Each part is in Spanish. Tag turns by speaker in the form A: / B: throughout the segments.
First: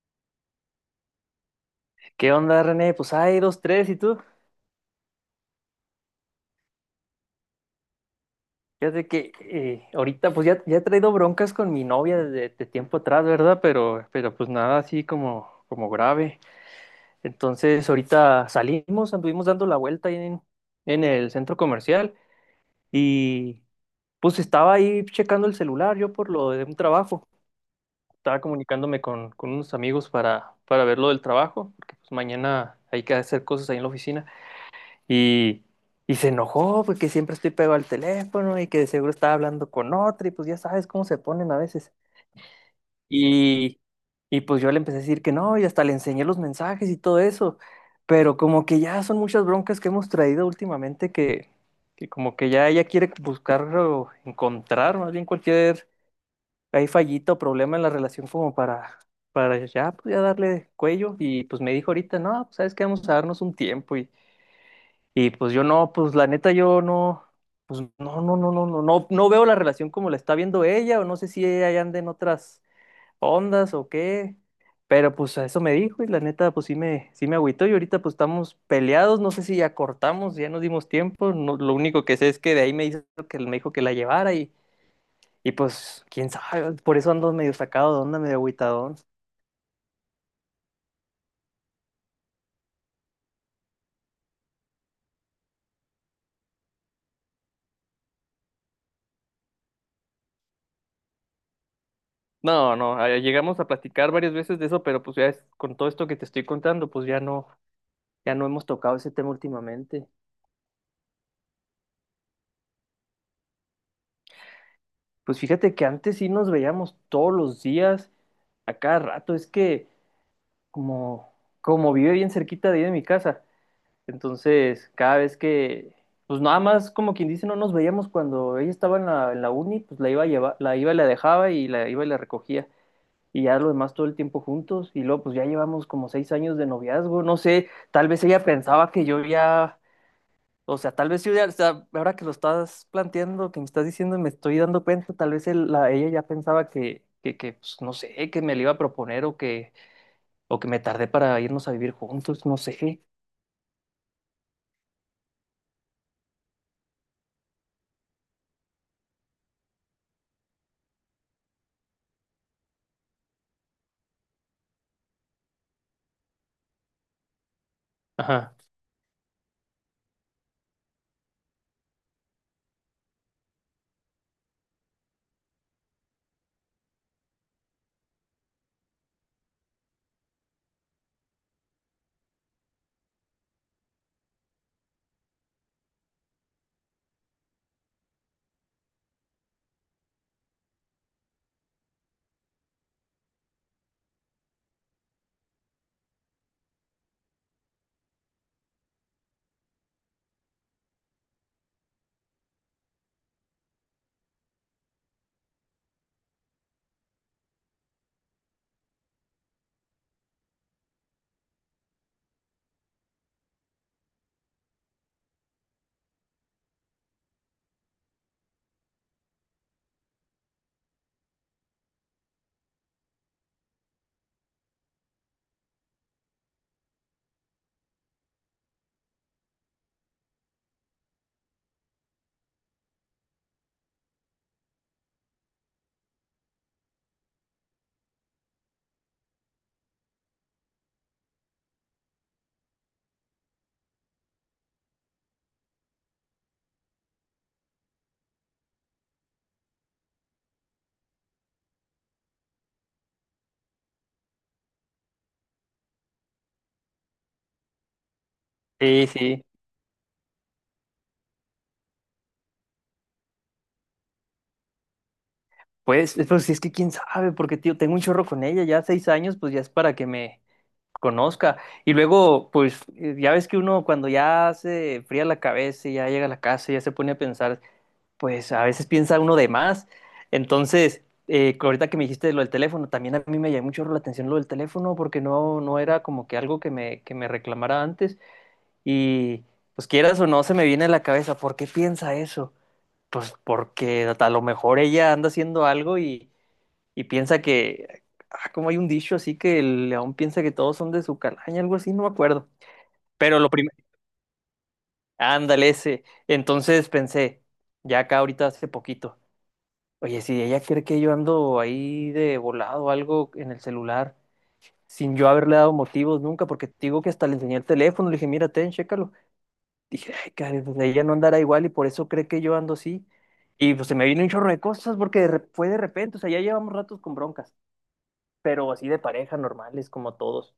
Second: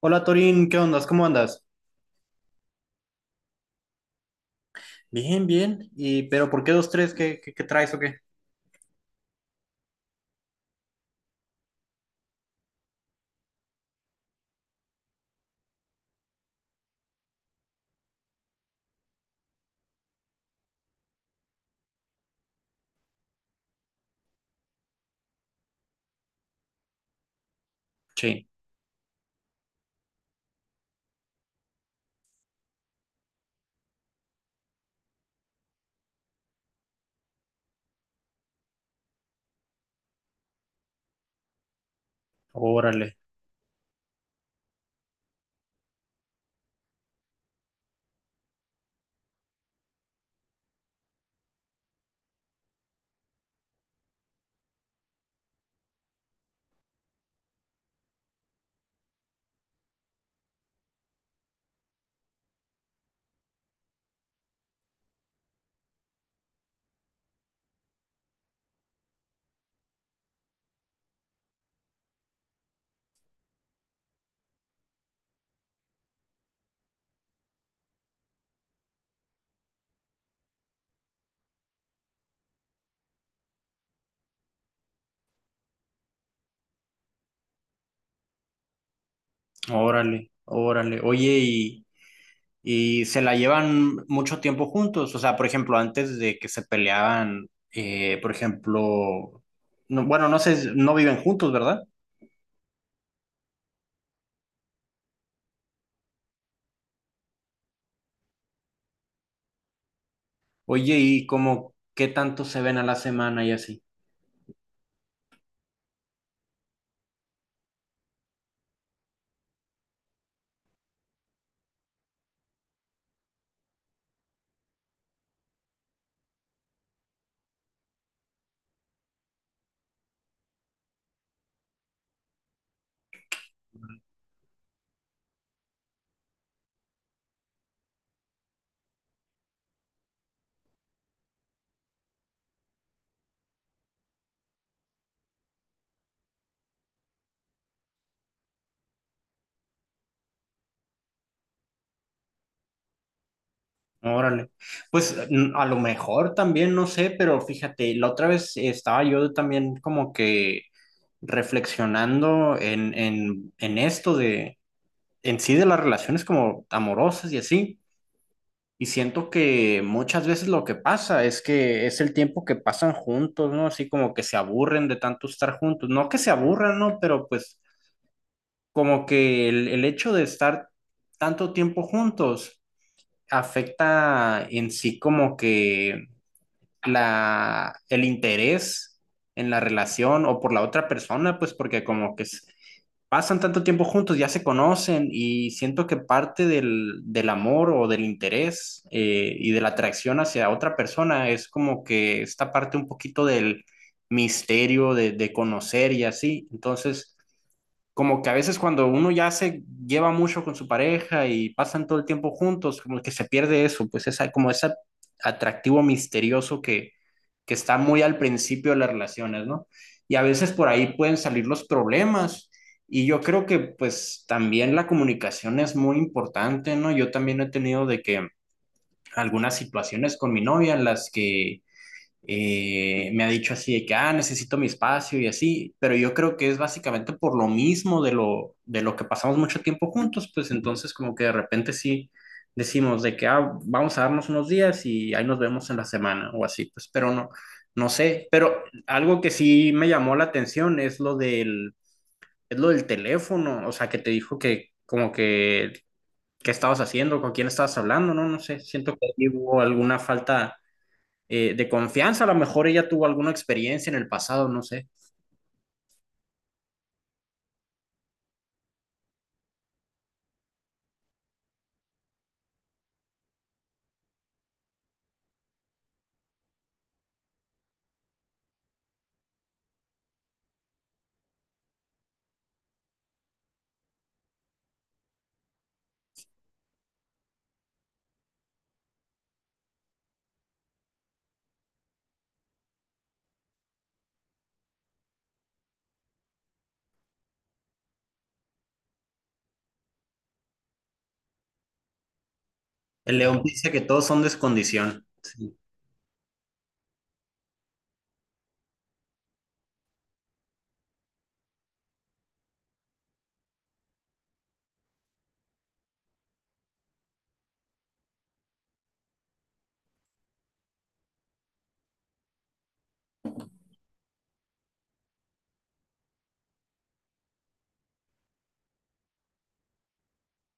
A: Hola Torín, ¿qué ondas? ¿Cómo andas?
B: ¿Qué onda, René? Pues hay dos, tres, ¿y tú?
A: Bien, bien. ¿Y pero por qué dos, tres? ¿Qué traes o qué?
B: Fíjate que ahorita pues ya, ya he traído broncas con mi novia desde de tiempo atrás, ¿verdad? Pero pues nada así como grave. Entonces ahorita salimos, anduvimos dando la vuelta ahí en el centro comercial y pues estaba ahí checando el celular yo por lo de un trabajo. Estaba
A: Sí,
B: comunicándome con unos amigos para ver lo del trabajo, porque pues mañana hay que hacer cosas ahí en la oficina. Y, y se enojó porque siempre estoy pegado al teléfono y que de seguro estaba hablando con otra y pues ya sabes cómo se ponen a veces.
A: órale,
B: Y, y pues yo le empecé a decir que no y hasta le enseñé los mensajes y todo eso. Pero como que ya son muchas broncas que hemos traído últimamente que como que ya ella quiere buscar o encontrar más bien cualquier hay fallito o problema en la relación como para ya, pues ya darle cuello. Y pues me dijo ahorita, no, pues sabes que vamos a darnos un tiempo y pues yo no, pues la neta yo no, pues no, no, no, no, no, no, no veo la relación como la está viendo ella, o no sé si ella ya anda en otras ondas o qué, pero pues a eso me dijo y la neta pues sí me agüitó y ahorita pues estamos peleados, no sé si ya cortamos, ya nos dimos tiempo, lo único que sé es que de ahí me hizo que me dijo que la llevara y pues quién sabe, por eso ando medio sacado de onda, medio agüitadón.
A: órale, órale. Oye, y se la llevan mucho tiempo juntos. O sea, por ejemplo, antes de que se peleaban, por ejemplo, bueno, no sé, no viven juntos, ¿verdad?
B: No, no, llegamos a platicar varias veces de eso, pero pues con todo esto que te estoy contando, pues ya no. Ya no hemos tocado ese tema últimamente.
A: Oye, y como qué tanto se ven a la semana y así.
B: Pues fíjate que antes sí nos veíamos todos los días, a cada rato. Es que como, como vive bien cerquita de ahí de mi casa, entonces cada vez que, pues nada más como quien dice, no nos veíamos cuando ella estaba en la uni, pues la iba a llevar, la iba y la dejaba y la iba y la recogía. Y ya lo demás todo el tiempo juntos. Y luego pues ya llevamos como 6 años de noviazgo. No sé, tal vez ella pensaba que yo ya. O sea, tal vez yo ya, o sea, ahora que lo estás planteando, que me estás diciendo, me estoy dando cuenta, tal vez ella ya pensaba que, pues, no sé, que me lo iba a proponer o que me tardé para irnos a vivir juntos, no sé.
A: Órale. Pues a lo mejor también, no sé, pero fíjate, la otra vez estaba yo también como que reflexionando en esto de, en sí de las relaciones como amorosas y así.
B: Ajá.
A: Y siento que muchas veces lo que pasa es que es el tiempo que pasan juntos, ¿no? Así como que se aburren de tanto estar juntos. No que se aburran, ¿no? Pero pues como que el hecho de estar tanto tiempo juntos afecta en sí como que la, el interés en la relación o por la otra persona, pues porque como que es, pasan tanto tiempo juntos, ya se conocen y siento que parte del amor o del interés y de la atracción hacia otra persona es como que esta parte un poquito del misterio de conocer y así. Entonces, como que a veces cuando uno ya se lleva mucho con su pareja y pasan todo el tiempo juntos, como que se pierde eso, pues esa, como ese atractivo misterioso que está muy al principio de las relaciones, ¿no? Y a veces por ahí pueden salir los problemas. Y yo creo que pues también la comunicación es muy importante, ¿no? Yo también he tenido de que algunas situaciones con mi novia en las que me ha dicho así de que, ah, necesito mi espacio y así, pero yo creo que es básicamente por lo mismo de de lo que pasamos mucho tiempo juntos, pues entonces como que de repente sí decimos de que, ah, vamos a darnos unos días y ahí nos vemos en la semana o así, pues, pero no, no sé, pero algo que sí me llamó la atención es lo es lo del teléfono, o sea, que te dijo que como que, ¿qué estabas haciendo? ¿Con quién estabas hablando? No, no sé, siento que
B: Sí,
A: ahí
B: sí.
A: hubo alguna falta de confianza. A lo mejor ella tuvo alguna experiencia en el pasado, no sé.
B: Pues, pues si es que quién sabe, porque tío, tengo un chorro con ella, ya 6 años, pues ya es para que me conozca. Y luego, pues, ya ves que uno cuando ya se fría la cabeza y ya llega a la casa ya se pone a pensar. Pues a veces piensa uno de más. Entonces, ahorita que me dijiste lo del teléfono, también a mí me llamó mucho la atención lo del teléfono porque no, no era como que algo que me reclamara antes y pues quieras o no se me viene a la cabeza, ¿por qué piensa eso? Pues porque a lo mejor ella anda haciendo algo y piensa que, ah, como hay un dicho así que el león piensa que todos son de su calaña, algo así, no me acuerdo.
A: El
B: Pero
A: León
B: lo
A: dice
B: primero,
A: que todos son descondición. Sí.
B: ándale ese. Entonces pensé, ya acá ahorita hace poquito. Oye, si ella cree que yo ando ahí de volado o algo en el celular, sin yo haberle dado motivos nunca, porque te digo que hasta le enseñé el teléfono, le dije, mira, ten, chécalo. Dije, ay, caray, pues ella no andará igual y por eso cree que yo ando así. Y pues se me vino un chorro de cosas porque fue de repente, o sea, ya llevamos ratos con broncas, pero así de pareja, normales, como todos.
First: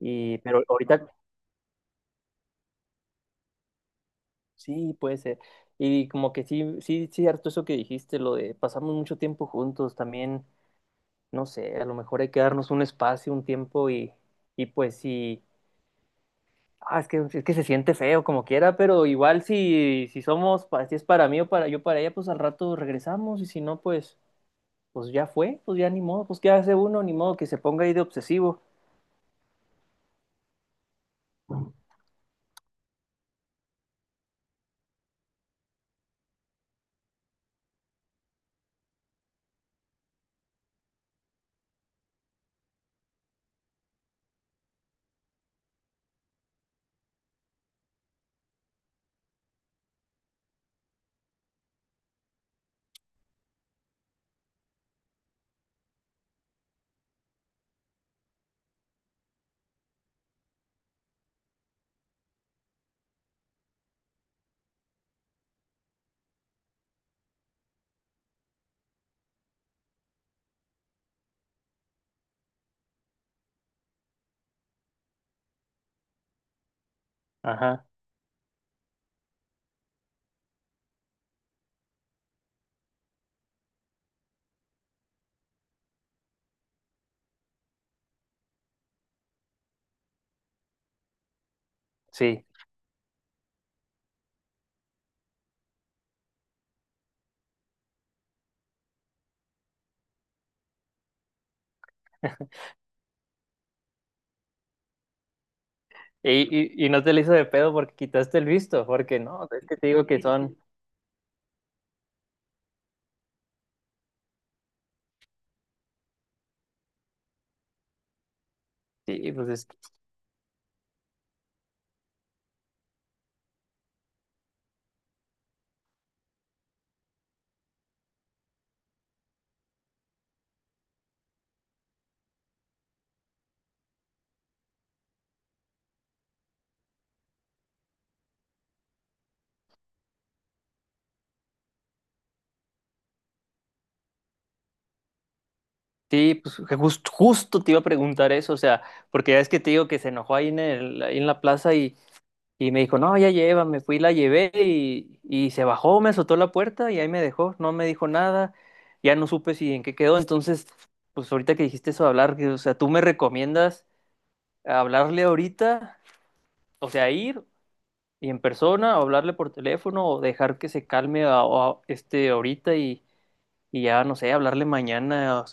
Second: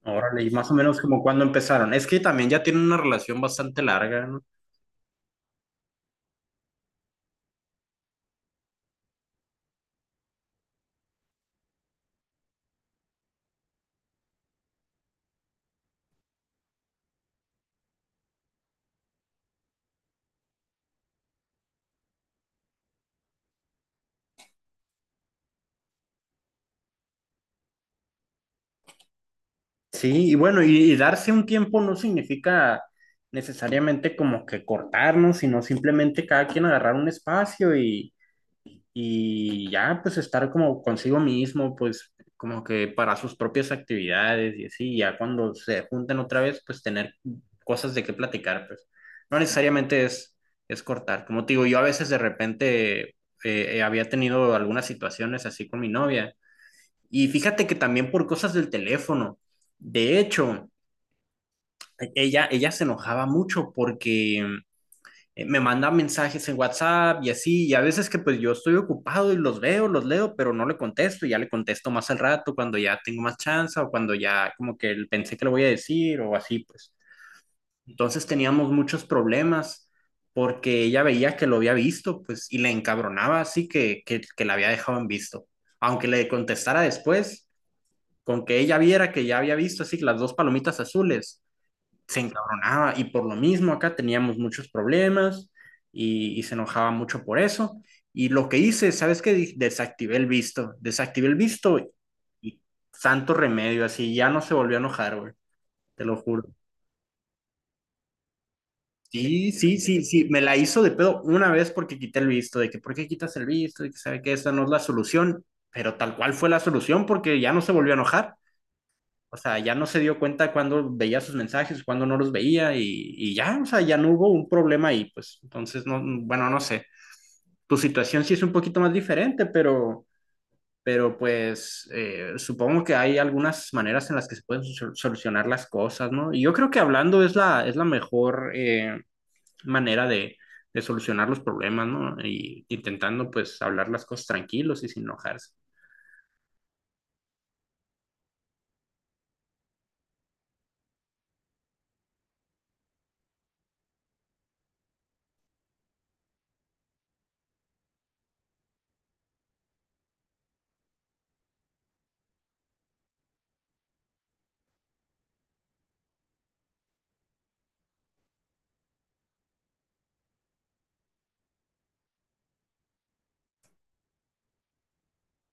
B: Y,
A: Órale, y
B: pero
A: más o menos
B: ahorita
A: como cuando empezaron. Es que también ya tienen una relación bastante larga, ¿no?
B: sí puede ser. Y como que sí, sí, cierto eso que dijiste, lo de pasamos mucho tiempo juntos también no sé, a lo mejor hay que darnos un espacio, un tiempo y pues si, ah, es que se siente feo como quiera, pero igual si, si somos, si es para mí o para yo para ella, pues al rato regresamos y si no, pues, pues ya fue, pues ya ni modo, pues qué hace uno, ni modo que se ponga ahí de obsesivo.
A: Sí, y bueno, y darse un tiempo no significa necesariamente como que cortarnos, sino simplemente cada quien agarrar un espacio y ya pues estar como consigo mismo, pues como que para sus propias actividades y así, ya cuando se juntan otra vez, pues tener cosas de qué platicar, pues no necesariamente es cortar. Como te digo, yo a veces de repente había tenido algunas situaciones así con mi novia y fíjate que también por cosas del teléfono, de hecho, ella se enojaba mucho porque me mandan mensajes en WhatsApp y así, y a veces que pues yo estoy ocupado y los veo, los leo, pero no le contesto, y ya le contesto más al rato cuando ya tengo más chance o cuando ya como que pensé que le voy a decir o así, pues.
B: Ajá,
A: Entonces teníamos muchos problemas porque ella veía que lo había visto, pues, y le encabronaba así que la había dejado en visto. Aunque le contestara después, con que ella viera que ya había visto así las dos palomitas azules, se
B: sí.
A: encabronaba y por lo mismo acá teníamos muchos problemas y se enojaba mucho por eso. Y lo que hice, ¿sabes qué? Desactivé el visto y santo remedio, así ya no se volvió a enojar, güey, te lo juro.
B: Y, y no te le hizo de pedo porque quitaste el visto, porque no,
A: Sí,
B: es que
A: sí,
B: te
A: sí,
B: digo que
A: sí, me la
B: son,
A: hizo de pedo una vez porque quité el visto, de que ¿por qué quitas el visto? De que sabe que esa no es la solución, pero tal cual fue la solución porque ya no se volvió a enojar.
B: sí,
A: O
B: pues
A: sea,
B: es
A: ya
B: que-
A: no se dio cuenta cuando veía sus mensajes, cuando no los veía y ya, o sea, ya no hubo un problema ahí, pues. Entonces, no, bueno, no sé. Tu situación sí es un poquito más diferente, pero pues supongo que hay algunas maneras en las que se pueden solucionar las cosas, ¿no? Y yo creo que hablando es es la mejor manera de solucionar los problemas, ¿no? Y intentando pues hablar las cosas tranquilos y sin enojarse.
B: sí, pues justo te iba a preguntar eso, o sea, porque ya es que te digo que se enojó ahí en el, ahí en la plaza. Y me dijo, no, ya lleva, me fui, la llevé y se bajó, me azotó la puerta y ahí me dejó, no me dijo nada, ya no supe si en qué quedó. Entonces, pues ahorita que dijiste eso de hablar, que, o sea, ¿tú me recomiendas hablarle ahorita? O sea, ir y en persona, o hablarle por teléfono, o dejar que se calme este ahorita y ya, no sé, hablarle mañana.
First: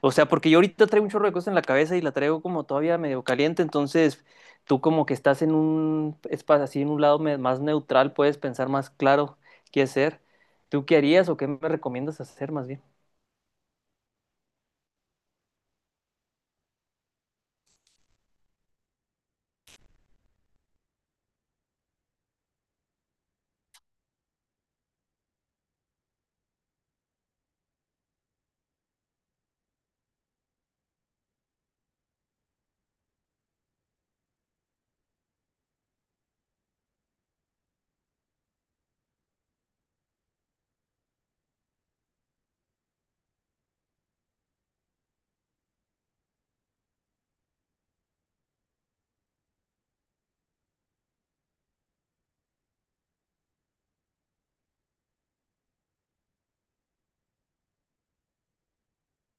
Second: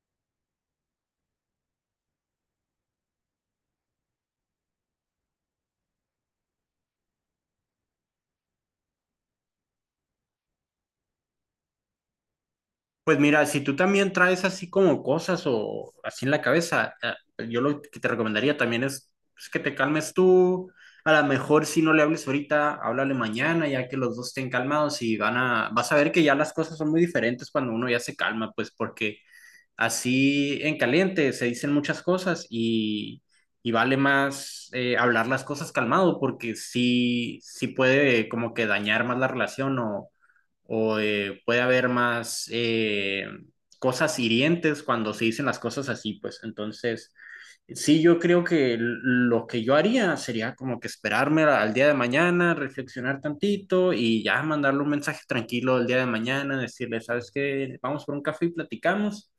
B: O sea, porque yo ahorita traigo un chorro de cosas en la cabeza y la traigo como todavía medio caliente, entonces tú como que estás en un espacio así, en un lado más neutral, puedes pensar más claro qué hacer. ¿Tú qué harías o qué me recomiendas hacer más bien?
A: Pues mira, si tú también traes así como cosas o así en la cabeza, yo lo que te recomendaría también es pues, que te calmes tú. A lo mejor si no le hables ahorita, háblale mañana, ya que los dos estén calmados y van a, vas a ver que ya las cosas son muy diferentes cuando uno ya se calma, pues porque así en caliente, se dicen muchas cosas y vale más hablar las cosas calmado porque sí, sí puede como que dañar más la relación o puede haber más cosas hirientes cuando se dicen las cosas así, pues entonces sí yo creo que lo que yo haría sería como que esperarme al día de mañana, reflexionar tantito y ya mandarle un mensaje tranquilo el día de mañana, decirle, ¿sabes qué? Vamos por un café y platicamos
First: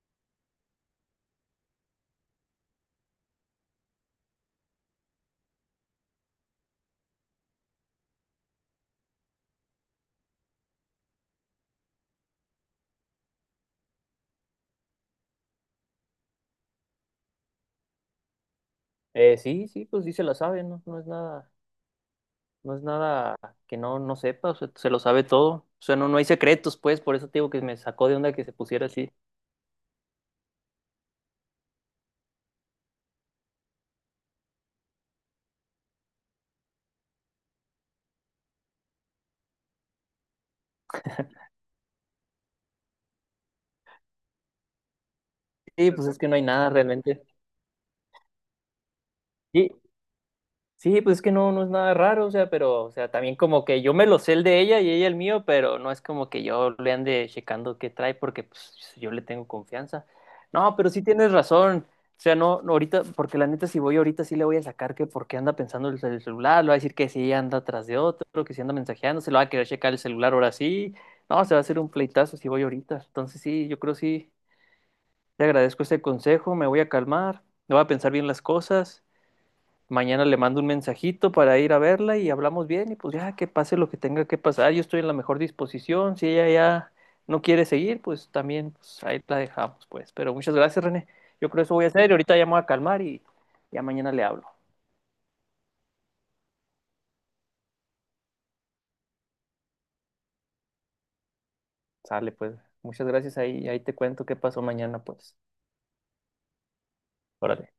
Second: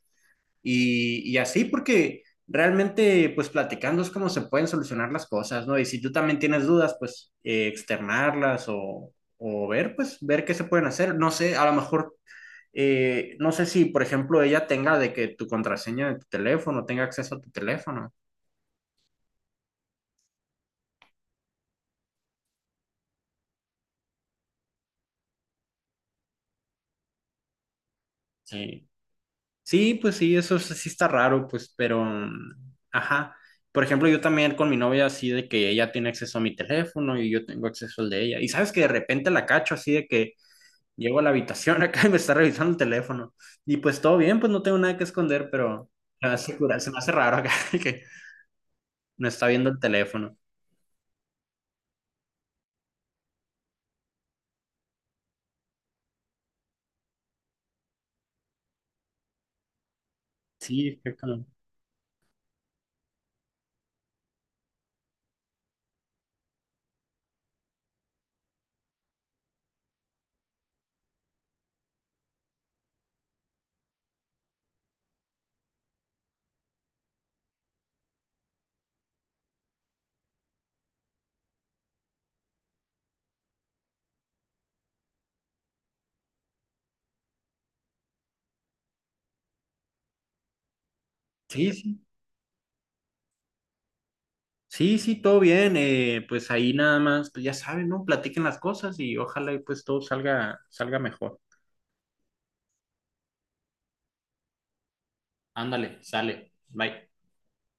A: y así, porque realmente, pues platicando es como se pueden solucionar las cosas, ¿no? Y si tú también tienes dudas, pues externarlas o ver, pues ver qué se pueden hacer. No sé, a lo mejor, no sé si, por ejemplo, ella tenga de que tu contraseña de tu teléfono tenga acceso a tu teléfono.
B: Sí, sí, pues sí se la sabe, no, no es nada, no es nada que no, no sepa, o sea, se lo sabe todo. O sea, no, no hay secretos, pues, por eso te digo que me sacó de onda que se pusiera
A: Sí,
B: así.
A: sí pues sí, eso sí sí está raro, pues, pero, mm, ajá. Por ejemplo, yo también con mi novia así de que ella tiene acceso a mi teléfono y yo tengo acceso al de ella. Y sabes que de repente la cacho así de que llego a la habitación acá y me está revisando el teléfono. Y pues todo bien, pues no tengo nada que esconder, pero
B: Sí, pues es
A: se
B: que
A: me
B: no hay
A: hace,
B: nada
A: se me hace
B: realmente.
A: raro acá que no está viendo
B: Y
A: el teléfono.
B: sí, pues es que no, no es nada raro, o sea, pero, o sea, también como que yo me lo sé el de ella y ella el mío, pero no es como que yo le ande checando qué trae porque pues yo le tengo confianza. No, pero
A: Sí,
B: sí
A: fue
B: tienes razón. O sea, no, no ahorita, porque la neta, si voy ahorita sí le voy a sacar que porque anda pensando el celular, le va a decir que sí anda atrás de otro, que sí anda mensajeando, se lo va a querer checar el celular ahora sí. No, se va a hacer un pleitazo si voy ahorita. Entonces sí, yo creo sí, te agradezco ese consejo, me voy a calmar, me voy a pensar bien las cosas. Mañana le mando un mensajito para ir a verla y hablamos bien y pues ya que pase lo que tenga que pasar, yo estoy en la mejor disposición, si ella ya no quiere seguir, pues también pues, ahí la dejamos, pues. Pero muchas gracias, René. Yo creo que
A: sí,
B: eso voy a
A: sí,
B: hacer y ahorita ya me voy a calmar y ya mañana le hablo.
A: sí, sí, todo bien. Pues ahí nada más, pues ya saben, ¿no? Platiquen las cosas y ojalá y pues todo salga, salga mejor.
B: Sale, pues. Muchas gracias ahí, ahí te cuento qué pasó mañana, pues.
A: Ándale, sale. Bye.
B: Órale.